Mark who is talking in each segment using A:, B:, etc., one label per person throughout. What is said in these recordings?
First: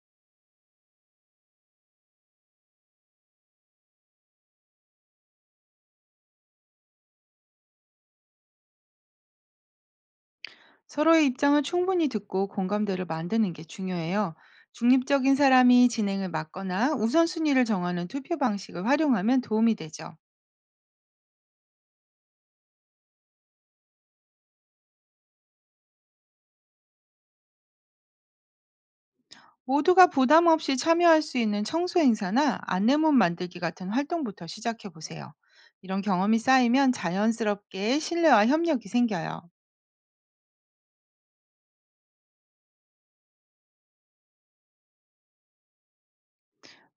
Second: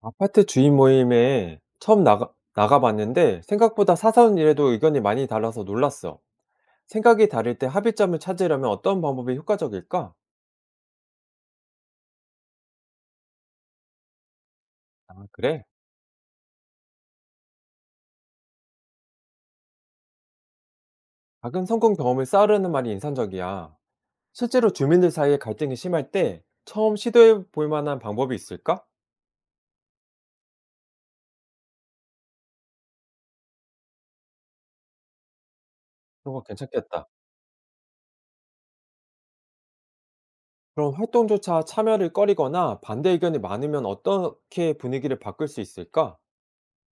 A: 아파트 주인 모임에 처음 나가봤는데 생각보다 사소한 일에도 의견이 많이 달라서 놀랐어. 생각이 다를 때 합의점을 찾으려면 어떤 방법이 효과적일까?
B: 서로의 입장을 충분히 듣고 공감대를 만드는 게 중요해요.
A: 아,
B: 중립적인
A: 그래?
B: 사람이 진행을 맡거나 우선순위를 정하는 투표 방식을 활용하면 도움이 되죠.
A: 작은 성공 경험을 쌓으려는 말이 인상적이야. 실제로 주민들 사이에 갈등이 심할 때 처음 시도해 볼 만한 방법이 있을까?
B: 모두가 부담 없이 참여할 수 있는 청소 행사나 안내문 만들기 같은 활동부터 시작해 보세요. 이런
A: 그런
B: 경험이
A: 거
B: 쌓이면
A: 괜찮겠다.
B: 자연스럽게 신뢰와 협력이 생겨요.
A: 그럼 활동조차 참여를 꺼리거나 반대 의견이 많으면 어떻게 분위기를 바꿀 수 있을까?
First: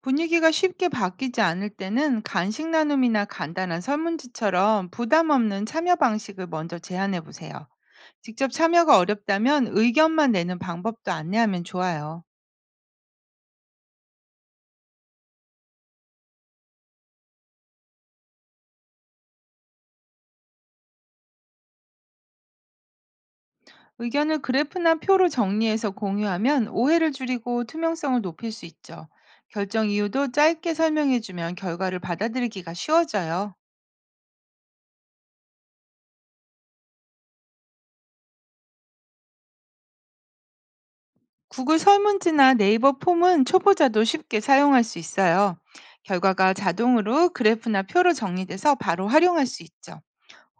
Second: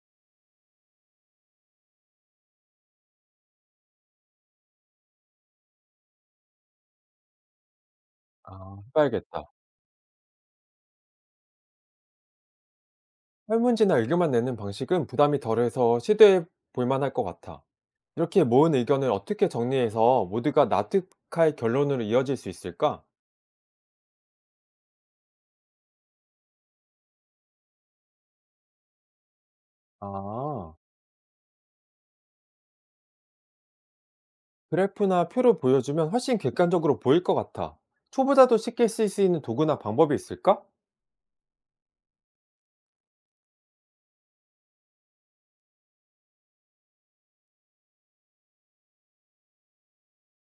B: 분위기가 쉽게 바뀌지 않을 때는 간식 나눔이나 간단한 설문지처럼 부담 없는 참여 방식을 먼저 제안해 보세요. 직접
A: 아,
B: 참여가
A: 해봐야겠다.
B: 어렵다면 의견만 내는 방법도 안내하면 좋아요.
A: 설문지나 의견만 내는 방식은 부담이 덜해서 시도해 볼 만할 것 같아. 이렇게 모은 의견을 어떻게 정리해서 모두가 납득할 결론으로 이어질 수 있을까?
B: 의견을 그래프나 표로 정리해서 공유하면 오해를 줄이고 투명성을 높일 수 있죠. 결정 이유도 짧게
A: 아,
B: 설명해주면 결과를 받아들이기가 쉬워져요.
A: 그래프나 표로 보여주면 훨씬 객관적으로 보일 것 같아. 초보자도 쉽게 쓸 수 있는 도구나 방법이 있을까?
B: 구글 설문지나 네이버 폼은 초보자도 쉽게 사용할 수 있어요. 결과가 자동으로 그래프나 표로 정리돼서 바로 활용할 수 있죠.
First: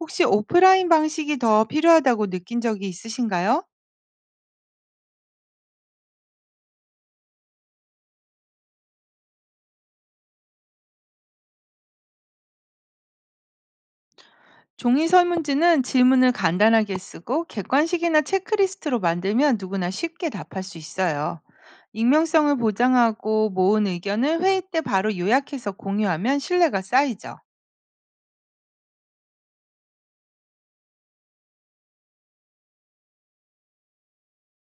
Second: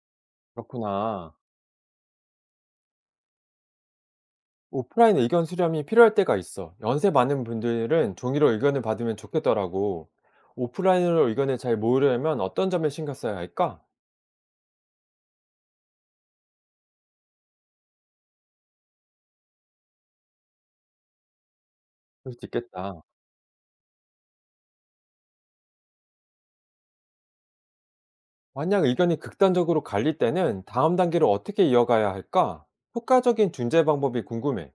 B: 혹시 오프라인
A: 그렇구나.
B: 방식이 더 필요하다고 느낀 적이 있으신가요?
A: 오프라인 의견 수렴이 필요할 때가 있어. 연세 많은 분들은 종이로 의견을 받으면 좋겠더라고. 오프라인으로 의견을 잘 모으려면 어떤 점에 신경 써야 할까?
B: 종이 설문지는 질문을 간단하게 쓰고 객관식이나 체크리스트로 만들면 누구나 쉽게 답할 수 있어요.
A: 그럴 수
B: 익명성을
A: 있겠다.
B: 보장하고 모은 의견을 회의 때 바로 요약해서 공유하면 신뢰가 쌓이죠.
A: 만약 의견이 극단적으로 갈릴 때는 다음 단계로 어떻게 이어가야 할까? 효과적인 중재 방법이 궁금해.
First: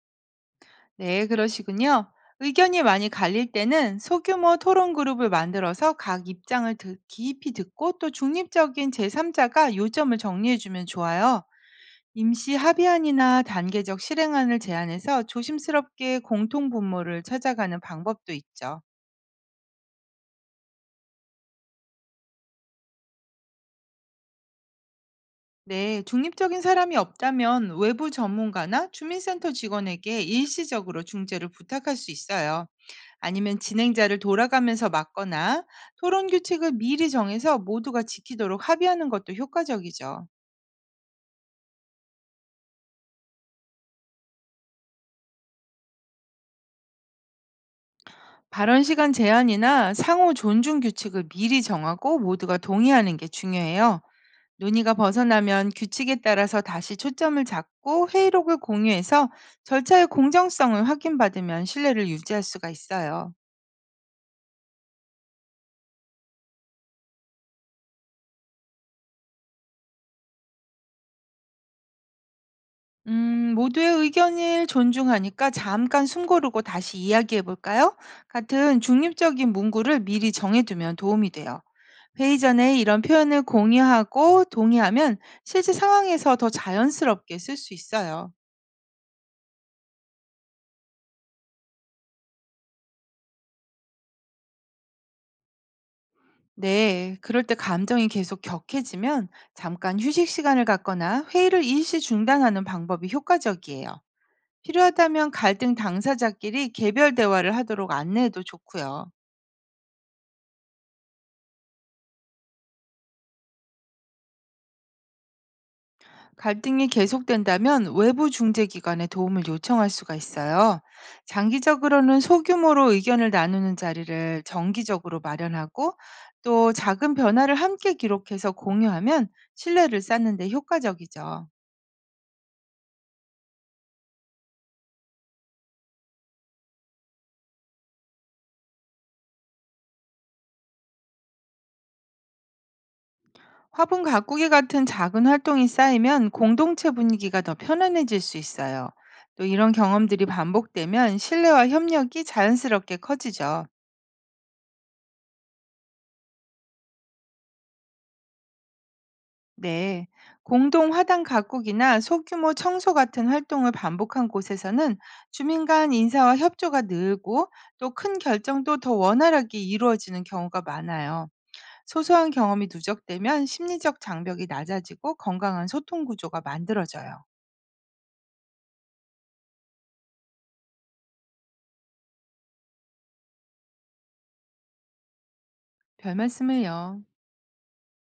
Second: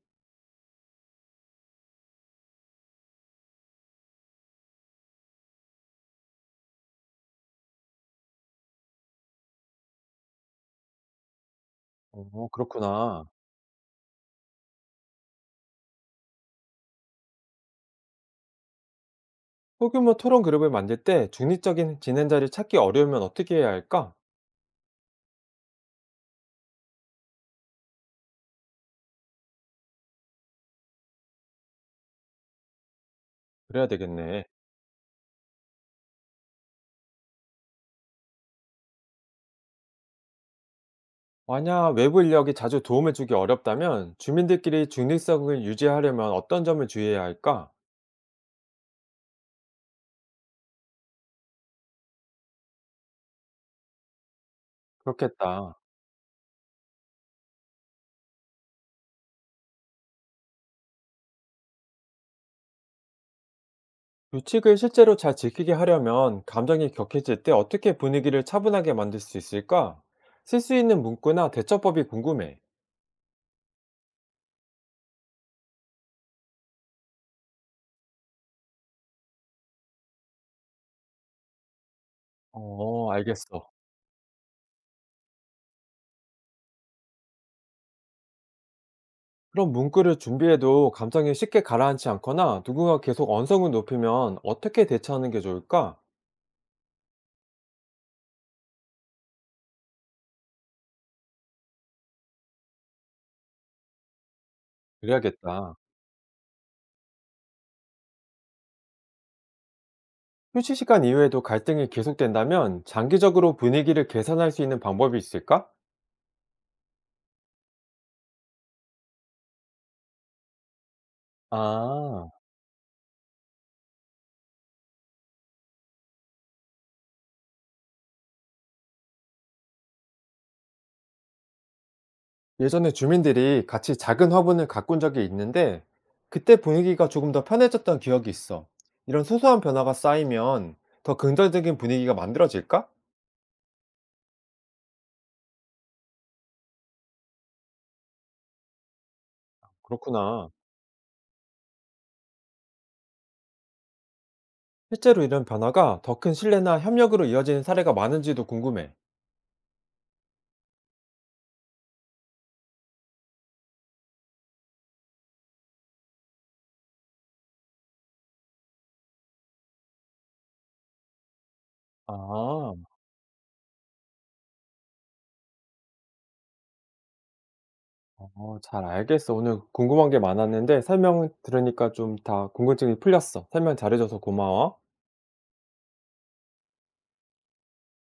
B: 네, 그러시군요. 의견이 많이 갈릴 때는 소규모 토론 그룹을 만들어서 각 입장을 깊이 듣고 또 중립적인 제3자가 요점을 정리해주면 좋아요.
A: 어,
B: 임시
A: 그렇구나.
B: 합의안이나 단계적 실행안을 제안해서 조심스럽게 공통 분모를 찾아가는 방법도 있죠.
A: 소규모 토론 그룹을 만들 때 중립적인 진행자를 찾기 어려우면 어떻게 해야 할까?
B: 네, 중립적인 사람이 없다면 외부 전문가나 주민센터 직원에게 일시적으로 중재를 부탁할 수 있어요. 아니면
A: 그래야
B: 진행자를
A: 되겠네.
B: 돌아가면서 막거나 토론 규칙을 미리 정해서 모두가 지키도록 합의하는 것도 효과적이죠.
A: 만약 외부 인력이 자주 도움을 주기 어렵다면 주민들끼리 중립성을 유지하려면 어떤 점을 주의해야 할까?
B: 발언 시간 제한이나 상호 존중 규칙을 미리 정하고 모두가 동의하는 게 중요해요. 논의가 벗어나면
A: 그렇겠다.
B: 규칙에 따라서 다시 초점을 잡고 회의록을 공유해서 절차의 공정성을 확인받으면 신뢰를 유지할 수가 있어요.
A: 규칙을 실제로 잘 지키게 하려면 감정이 격해질 때 어떻게 분위기를 차분하게 만들 수 있을까? 쓸 수 있는 문구나 대처법이 궁금해.
B: 모두의 의견을 존중하니까 잠깐 숨 고르고 다시 이야기해 볼까요? 같은 중립적인 문구를 미리 정해두면 도움이 돼요. 회의 전에 이런
A: 어
B: 표현을
A: 알겠어.
B: 공유하고 동의하면 실제 상황에서 더 자연스럽게 쓸 수 있어요.
A: 그럼 문구를 준비해도 감정이 쉽게 가라앉지 않거나 누군가 계속 언성을 높이면 어떻게 대처하는 게 좋을까?
B: 네, 그럴 때 감정이 계속 격해지면 잠깐 휴식 시간을 갖거나 회의를 일시 중단하는 방법이 효과적이에요. 필요하다면
A: 그래야겠다.
B: 갈등 당사자끼리 개별 대화를 하도록 안내해도 좋고요.
A: 휴식 시간 이후에도 갈등이 계속된다면 장기적으로 분위기를 개선할 수 있는 방법이 있을까?
B: 갈등이 계속된다면 외부 중재기관의 도움을 요청할 수가 있어요. 장기적으로는
A: 아,
B: 소규모로 의견을 나누는 자리를 정기적으로 마련하고 또 작은 변화를 함께 기록해서 공유하면 신뢰를 쌓는 데 효과적이죠.
A: 예전에 주민들이 같이 작은 화분을 가꾼 적이 있는데 그때 분위기가 조금 더 편해졌던 기억이 있어. 이런 소소한 변화가 쌓이면 더 긍정적인 분위기가 만들어질까?
B: 화분 가꾸기 같은 작은 활동이 쌓이면 공동체 분위기가 더 편안해질 수 있어요. 또 이런 경험들이
A: 그렇구나.
B: 반복되면 신뢰와 협력이 자연스럽게 커지죠.
A: 실제로 이런 변화가 더 큰 신뢰나 협력으로 이어지는 사례가 많은지도 궁금해.
B: 네, 공동 화단 가꾸기나 소규모 청소 같은 활동을 반복한 곳에서는 주민 간 인사와 협조가 늘고 또 큰 결정도 더 원활하게 이루어지는 경우가 많아요. 소소한 경험이
A: 아,
B: 누적되면 심리적 장벽이 낮아지고 건강한 소통 구조가 만들어져요.
A: 어, 잘 알겠어. 오늘 궁금한 게 많았는데 설명 들으니까 좀 다 궁금증이 풀렸어. 설명 잘해줘서 고마워.
B: 별 말씀을요.